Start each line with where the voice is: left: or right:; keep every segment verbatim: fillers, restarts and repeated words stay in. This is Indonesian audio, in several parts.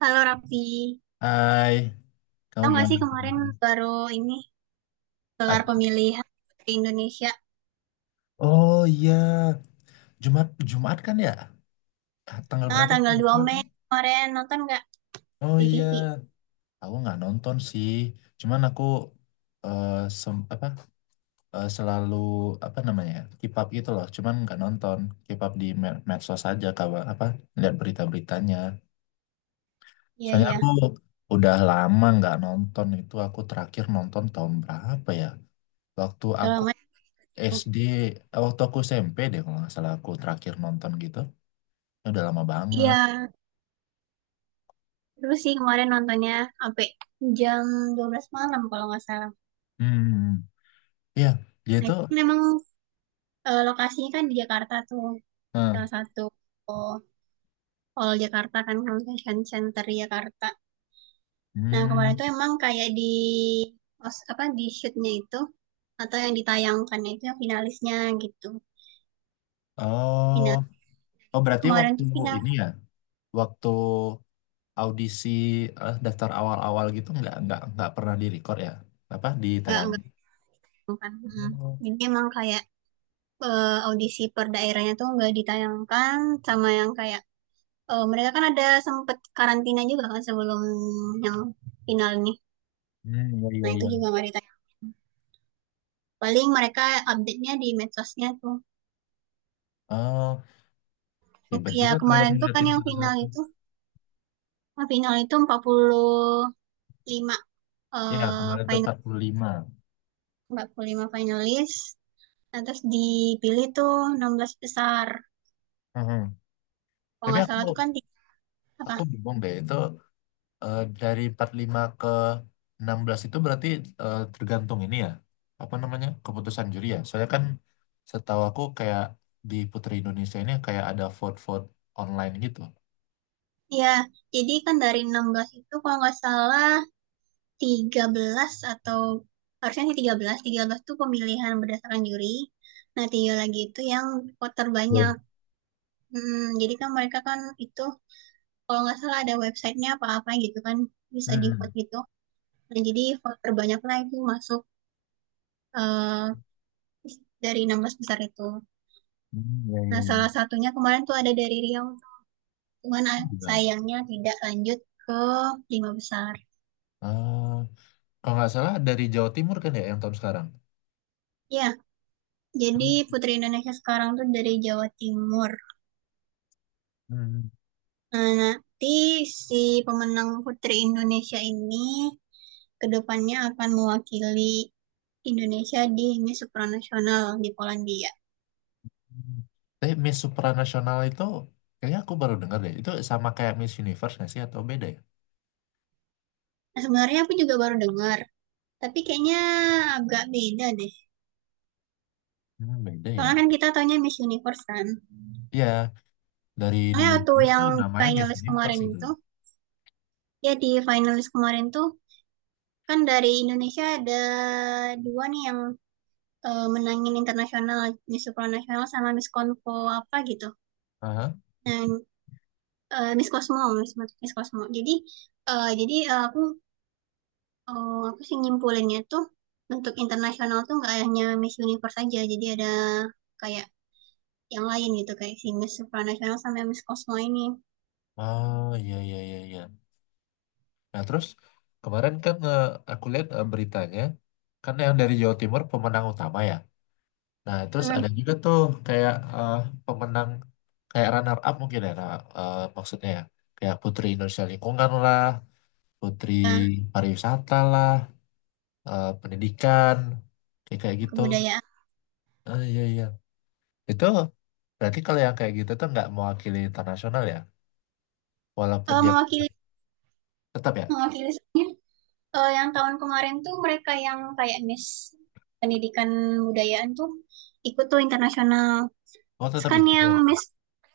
right: Halo Raffi,
left: Hai, kamu
right: tau gak
left: gimana
right: sih kemarin
left: kabarnya?
right: baru ini gelar
left: Apa?
right: pemilihan di Indonesia.
left: Oh iya, Jumat Jumat kan ya? Ah, tanggal
right: ah,
left: berapa sih?
right: tanggal dua Mei kemarin nonton nggak
left: Oh
right: di
left: iya,
right: T V?
left: aku nggak nonton sih. Cuman aku, eh, sem- apa eh, selalu apa namanya ya, keep up gitu loh. Cuman nggak nonton, keep up di med- medsos aja, kabar apa, lihat berita-beritanya.
right: Iya,
left: Soalnya
right: iya,
left: aku udah lama nggak nonton itu. Aku terakhir nonton tahun berapa ya? Waktu
right: udah
left: aku
right: lama ya.
left: S D, eh, waktu aku S M P deh, kalau nggak salah aku terakhir nonton gitu, udah lama banget.
right: Iya, terus sih kemarin nontonnya sampai jam dua belas malam kalau nggak salah.
left: Hmm, iya, dia
right: Nah
left: tuh,
right: itu memang, eh, lokasinya kan di Jakarta tuh,
left: eh,
right: salah satu oh, Hall Jakarta kan Convention Center Jakarta. Nah kemarin
left: hmm.
right: tuh emang kayak di os- apa di shootnya itu atau yang ditayangkan itu yang finalisnya gitu.
left: Oh,
right: final
left: oh,
right: Jadi
left: berarti
right: kemarin
left: waktu
right: tuh final
left: ini ya, waktu audisi, eh, daftar awal-awal gitu nggak nggak nggak pernah direcord ya, apa
right: nggak
left: ditayang.
right: nggak ditayangkan. Hmm.
left: Oh,
right: Jadi emang kayak eh, audisi per daerahnya tuh nggak ditayangkan sama yang kayak eh, mereka kan ada sempet karantina juga kan sebelum yang final nih.
left: hmm, iya, iya,
right: Nah itu
left: iya.
right: juga nggak ditayang. Paling mereka update-nya di medsosnya tuh.
left: Oh, hebat
right: Ya
left: juga kalau
right: kemarin tuh kan
left: ngeliatin
right: yang final
left: satu-satu.
right: itu final itu 45
left: Ya
right: eh
left: kemarin tuh
right: final
left: empat puluh lima.
right: empat puluh lima finalis. Nah, terus dipilih tuh enam belas besar.
left: Hmm, hmm.
right: Kalau
left: Tapi
right: nggak
left: aku
right: salah tuh kan tiga- apa?
left: aku bingung deh itu. Eh, dari empat puluh lima ke enam belas itu berarti, eh, tergantung ini ya. Apa namanya? Keputusan juri ya. Soalnya kan setahu aku kayak di Putri Indonesia ini kayak ada vote-vote online gitu.
right: Ya, jadi kan dari enam belas itu kalau nggak salah tiga belas atau harusnya sih tiga belas, tiga belas itu pemilihan berdasarkan juri. Nah, tiga lagi itu yang voter
left: Hmm.
right: banyak. Hmm, jadi kan mereka kan itu kalau nggak salah ada websitenya apa-apa gitu kan bisa di
left: Hmm.
right: vote gitu. Nah, jadi voter banyak lah itu masuk eh, dari enam belas besar itu.
left: Hmm, ya,
right: Nah,
left: ya, ya.
right: salah satunya kemarin tuh ada dari Riau, cuman ah,
left: Gila.
right: sayangnya tidak lanjut ke lima besar.
left: Ah, kalau nggak salah dari Jawa Timur kan ya yang tahun sekarang.
right: Ya, jadi Putri Indonesia sekarang tuh dari Jawa Timur.
left: Hmm.
right: Nah, nanti si pemenang Putri Indonesia ini kedepannya akan mewakili Indonesia di Miss Supranasional di Polandia.
left: Tapi Miss Supranasional itu kayaknya aku baru dengar deh. Itu sama kayak Miss Universe nggak sih, atau beda ya?
right: Nah, sebenarnya aku juga baru dengar, tapi kayaknya agak beda deh.
left: Hmm, beda
right: Soalnya
left: ya.
right: kan kita taunya Miss Universe kan.
left: Ya. Dari
right: Soalnya
left: dulu
right: waktu
left: dulu
right: yang
left: tuh namanya Miss
right: finalis
left: Universe
right: kemarin
left: gitu
right: itu,
left: loh.
right: ya di finalis kemarin tuh kan dari Indonesia ada dua nih yang eh, menangin internasional, Miss Supranasional Nasional sama Miss Konfo apa gitu.
left: Aha.
right: Dan eh, Miss Cosmo, Miss, Miss Cosmo. Jadi eh, jadi eh, aku eh, aku sih nyimpulinnya tuh untuk internasional tuh nggak hanya Miss Universe aja, jadi ada kayak yang lain gitu kayak si Miss Supranasional sama Miss Cosmo ini.
left: Oh iya, iya, iya, iya. Nah terus kemarin kan, eh, aku lihat eh, beritanya, kan yang dari Jawa Timur pemenang utama ya. Nah terus
right: Hmm.
left: ada juga tuh kayak, eh, pemenang, kayak runner up mungkin ya. Nah, eh, maksudnya ya kayak Putri Indonesia Lingkungan lah, Putri
right: Nah,
left: Pariwisata lah, eh, pendidikan, kayak kayak gitu.
right: kebudayaan.
left: Ah, iya, iya. Itu berarti kalau yang kayak gitu tuh nggak mewakili internasional ya, walaupun
right: Eh,
left: dia...
right: mewakili
left: Tetap ya?
right: mewakili soalnya, eh, yang tahun kemarin tuh mereka yang kayak Miss Pendidikan Budayaan tuh ikut tuh internasional.
left: Oh, tetap
right: Kan
left: ikut.
right: yang Miss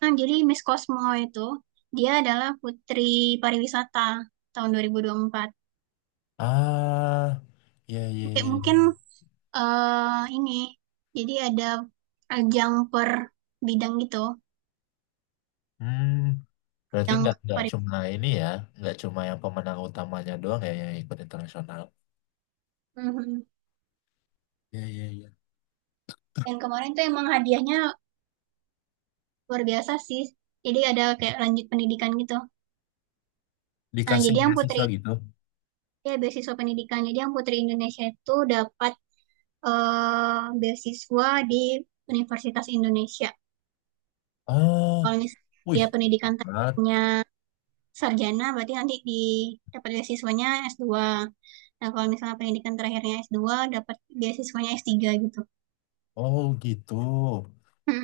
right: yang jadi Miss Cosmo itu dia adalah putri pariwisata tahun dua dua ribu dua puluh empat.
left: Ah, iya, iya,
right: Kayak
left: iya,
right: mungkin
left: iya.
right: eh ini jadi ada ajang per bidang gitu,
left: Hmm, berarti
right: yang
left: nggak nggak
right: pariwisata.
left: cuma ini ya, nggak cuma yang pemenang utamanya doang ya yang ikut internasional.
right: Mhm.
left: Iya, iya, iya.
right: Dan kemarin tuh emang hadiahnya luar biasa sih. Jadi ada kayak lanjut pendidikan gitu. Nah,
left: Dikasih
right: jadi yang putri
left: beasiswa gitu.
right: ya beasiswa pendidikan. Jadi yang putri Indonesia itu dapat eh beasiswa di Universitas Indonesia.
left: Oh,
right: Kalau misalnya
left: wih,
right: dia pendidikan
left: hebat.
right: tekniknya sarjana, berarti nanti di dapat beasiswanya s dua. Nah, kalau misalnya pendidikan terakhirnya s dua, dapat beasiswanya s tiga gitu.
left: Oh gitu.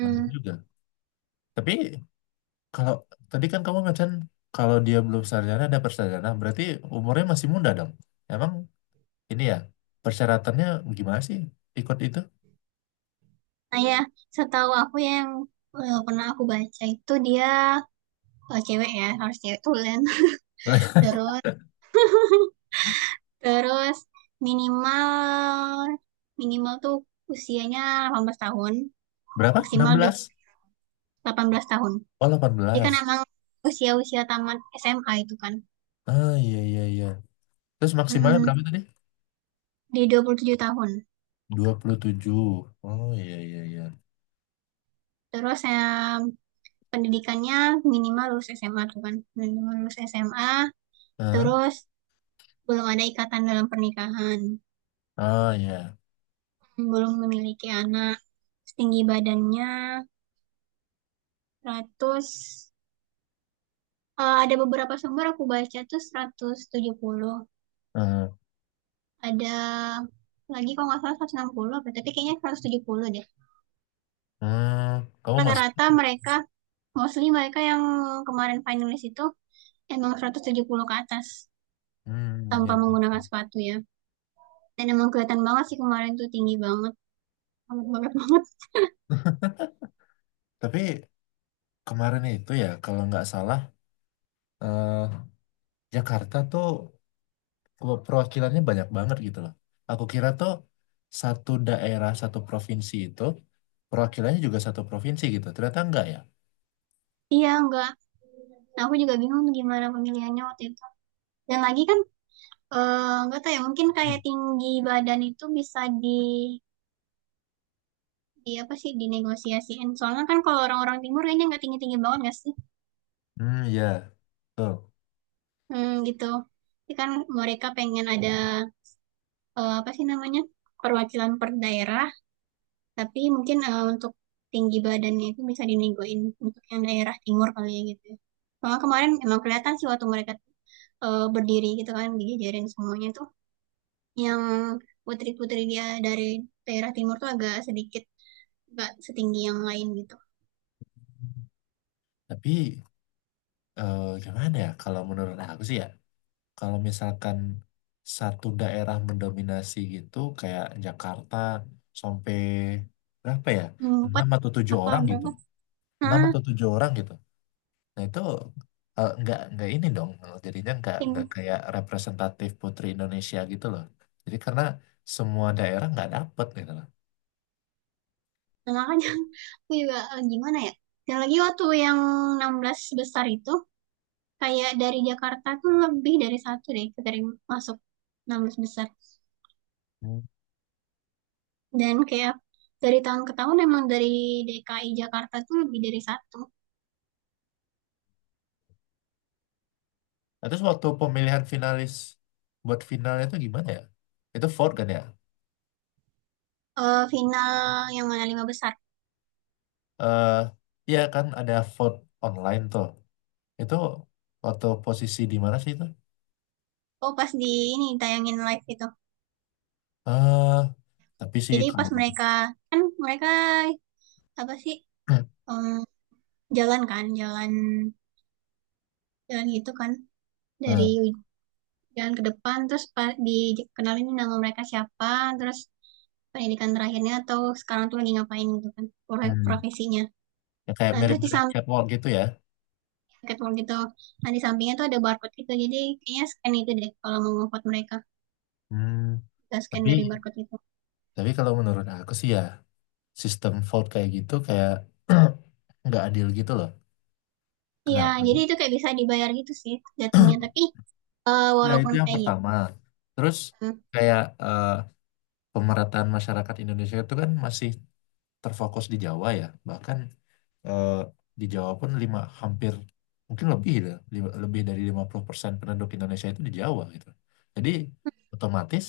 left: Nah, juga. Tapi kalau tadi kan kamu macam, kalau dia belum sarjana ada persarjana, berarti umurnya masih muda dong. Emang ini ya persyaratannya gimana sih ikut itu?
right: Nah, ya, setahu aku ya yang eh, pernah aku baca itu dia eh, cewek ya, harus cewek tulen. Terus, terus minimal minimal tuh usianya delapan belas tahun,
left: Berapa? enam
right: maksimal
left: belas
right: dua- delapan belas tahun.
left: Oh, delapan
right: Jadi kan
left: belas,
right: emang usia-usia tamat S M A itu kan.
left: Ah, iya, iya, iya. Terus maksimalnya
right: Mm,
left: berapa tadi?
right: di dua puluh tujuh tahun.
left: Dua puluh tujuh. Oh, iya, iya, iya.
right: Terus saya pendidikannya minimal lulus S M A tuh kan. Minimal lulus S M A,
left: Ah,
right: terus belum ada ikatan dalam pernikahan,
left: ah, iya.
right: belum memiliki anak. Setinggi badannya 100 eh, ada beberapa sumber aku baca tuh seratus tujuh puluh.
left: Ah,
right: Ada lagi kalau nggak salah seratus enam puluh apa, tapi kayaknya seratus tujuh puluh deh.
left: hmm, kamu masuk.
right: Rata-rata mereka, mostly mereka yang kemarin finalis itu emang seratus tujuh puluh ke atas
left: Hmm, iya,
right: tanpa
left: iya,
right: menggunakan
left: iya.
right: sepatu ya. Dan emang kelihatan banget sih kemarin tuh tinggi banget, banget banget banget.
left: Tapi kemarin itu ya, kalau nggak salah, eh, Jakarta tuh pe- perwakilannya banyak banget gitu loh. Aku kira tuh satu daerah, satu provinsi itu perwakilannya juga satu provinsi gitu. Ternyata enggak ya.
right: Iya enggak. Nah, aku juga bingung gimana pemilihannya waktu itu. Dan lagi kan eh, enggak eh, tahu ya mungkin kayak
left: Hmm.
right: tinggi badan itu bisa di di apa sih dinegosiasiin. Soalnya kan kalau orang-orang timur kayaknya nggak tinggi-tinggi banget nggak sih?
left: Hmm, iya. Betul.
right: Hmm, gitu. Jadi kan mereka pengen ada eh, apa sih namanya perwakilan per daerah. Tapi mungkin eh, untuk tinggi badannya itu bisa dinegoin untuk yang daerah timur kali ya gitu. Ya. Soalnya kemarin emang kelihatan sih waktu mereka eh, berdiri gitu kan dijajarin semuanya tuh yang putri-putri dia dari daerah timur tuh agak sedikit nggak setinggi yang lain gitu.
left: Tapi eh gimana ya, kalau menurut aku sih ya, kalau misalkan satu daerah mendominasi gitu kayak Jakarta sampai berapa ya,
right: Hmm, empat
left: enam atau tujuh
right: apa
left: orang gitu,
right: berapa?
left: enam
right: Nah,
left: atau tujuh orang gitu nah itu, eh, nggak nggak ini dong, jadinya nggak nggak
right: tim
left: kayak representatif Putri Indonesia gitu loh, jadi karena semua daerah nggak dapet gitu loh.
right: nah, makanya aku juga eh, gimana ya? Dan lagi waktu yang enam belas besar itu kayak dari Jakarta tuh lebih dari satu deh dari masuk enam belas besar.
left: Hmm.
right: Dan kayak dari tahun ke tahun emang dari D K I Jakarta tuh lebih dari satu.
left: Nah, terus waktu pemilihan finalis buat finalnya itu gimana ya, itu vote kan ya.
right: Eh, final yang mana lima besar.
left: eh iya, kan ada vote online tuh. Itu waktu posisi di mana sih itu?
right: Oh pas di ini tayangin live itu.
left: eh tapi sih
right: Jadi pas
left: kalau...
right: mereka kan mereka apa sih em, jalan kan jalan jalan gitu kan dari
left: eh,
right: uj- jalan ke depan terus pa- dikenalin nama mereka siapa terus pendidikan terakhirnya atau sekarang tuh lagi ngapain gitu kan pro-
left: hmm,
right: profesinya.
left: ya kayak
right: Nah terus di
left: mirip-mirip
right: samping
left: catwalk gitu ya.
right: ketemu gitu. Nah, di sampingnya tuh ada barcode gitu. Jadi kayaknya scan itu deh kalau mau nge-vote mereka.
left: Hmm,
right: Kita scan dari
left: tapi
right: barcode itu.
left: tapi kalau menurut aku sih ya, sistem vote kayak gitu, kayak nggak adil gitu loh.
right: Iya,
left: Kenapa?
right: jadi itu kayak bisa dibayar gitu sih jatuhnya. Tapi eh,
left: Ya itu
right: walaupun
left: yang
right: kayak gitu.
left: pertama. Terus kayak, eh, pemerataan masyarakat Indonesia itu kan masih terfokus di Jawa ya. Bahkan eh, di Jawa pun lima, hampir mungkin lebih lah, li- lebih dari lima puluh persen penduduk Indonesia itu di Jawa gitu. Jadi otomatis,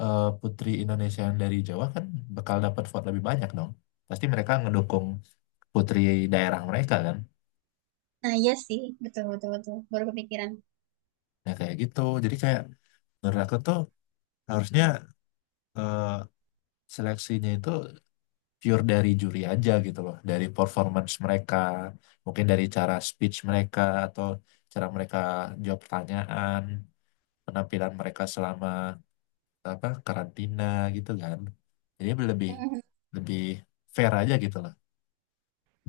left: eh, putri Indonesia yang dari Jawa kan bakal dapat vote lebih banyak dong. Pasti mereka ngedukung putri daerah mereka kan.
right: Nah, iya sih. Betul, betul, betul. Baru kepikiran.
left: Nah kayak gitu. Jadi kayak menurut aku tuh, harusnya, eh, seleksinya itu pure dari juri aja gitu loh, dari performance mereka, mungkin dari cara speech mereka, atau cara mereka jawab pertanyaan, penampilan mereka selama apa karantina gitu kan, jadi lebih
right: Mhm.
left: lebih fair aja gitu lah,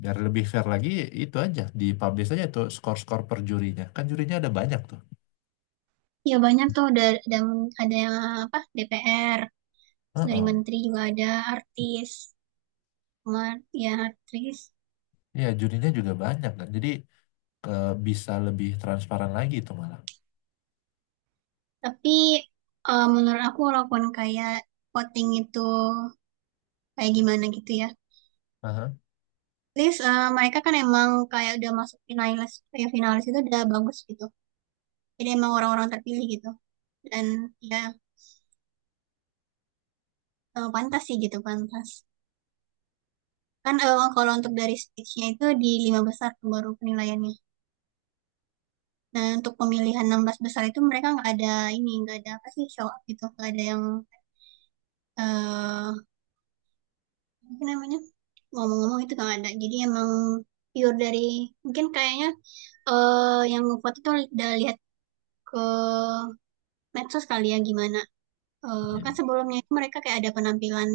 left: biar lebih fair lagi. Itu aja dipublish aja tuh skor-skor per jurinya, kan jurinya ada banyak tuh.
right: Ya banyak tuh ada, ada, ada yang apa D P R, terus dari
left: Heeh.
right: menteri juga ada artis. Cuma, ya artis.
left: Iya jurinya juga banyak kan, jadi ke, bisa lebih transparan lagi itu malah.
right: Tapi eh, menurut aku walaupun kayak voting itu kayak gimana gitu ya,
left: Aha.
right: least eh, mereka kan emang kayak udah masuk finalis kayak finalis itu udah bagus gitu, jadi emang orang-orang terpilih gitu dan ya eh, pantas sih gitu pantas. Kan eh, kalau untuk dari stage-nya itu di lima besar tuh baru penilaiannya. Nah untuk pemilihan enam belas besar itu mereka nggak ada ini nggak ada apa sih show up gitu nggak ada yang eh apa namanya ngomong-ngomong itu nggak ada, jadi emang pure dari mungkin kayaknya eh yang ngevote itu udah lihat ke medsos kali ya gimana. Eh,
left: Iya.
right: kan sebelumnya itu mereka kayak ada penampilan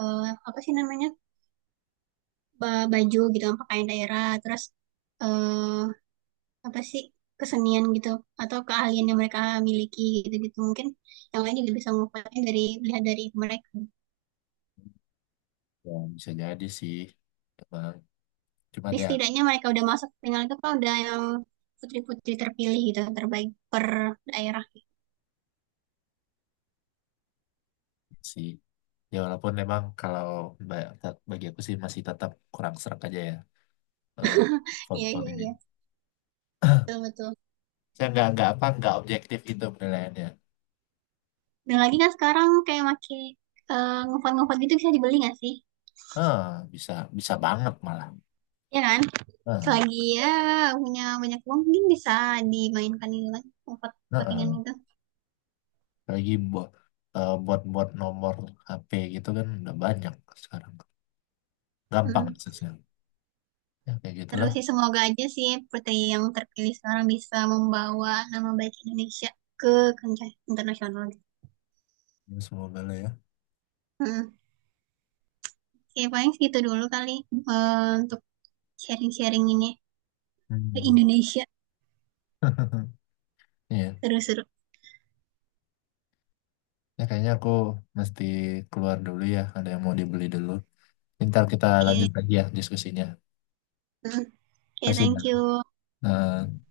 right: eh, apa sih namanya ba- baju gitu kan, pakaian daerah terus eh, apa sih kesenian gitu atau keahlian yang mereka miliki gitu gitu mungkin yang lain juga bisa ngupayain dari lihat dari mereka.
left: Ya, bisa jadi sih emang, cuma
right: Tapi
left: ya
right: setidaknya mereka udah masuk final itu kan udah yang putri-putri terpilih gitu terbaik per daerah.
left: sih ya, walaupun memang kalau ba- bagi aku sih masih tetap kurang serak aja ya, eh,
right: Iya,
left: font-font
right: iya,
left: ini,
right: iya, betul, betul.
left: saya nggak nggak apa, nggak objektif itu penilaiannya.
right: Dan lagi kan sekarang kayak makin eh, ngupon-ngupon gitu bisa dibeli nggak sih?
left: Ah, bisa, bisa banget malah.
right: Iya kan.
left: Ah,
right: Selagi ya punya banyak uang mungkin bisa dimainkan itu kan empat
left: ah,
right: pertandingan
left: ah.
right: itu.
left: Lagi buat, buat buat nomor H P gitu kan udah banyak sekarang, gampang
right: Mm.
left: aksesnya. Ya kayak
right: Terus
left: gitulah.
right: sih semoga aja sih putri yang terpilih sekarang bisa membawa nama baik Indonesia ke kancah internasional.
left: Ya, semoga lah ya.
right: Mm. Oke, paling segitu dulu kali eh, untuk sharing-sharing ini ke
left: Hmm.
right: Indonesia
left: Iya.
right: seru-seru.
left: Ya kayaknya aku mesti keluar dulu ya, ada yang mau dibeli dulu, ntar kita lanjut
right: Oke.
left: lagi ya diskusinya.
right: Mm. Oke,
left: Kasih ya.
right: thank you.
left: Eh,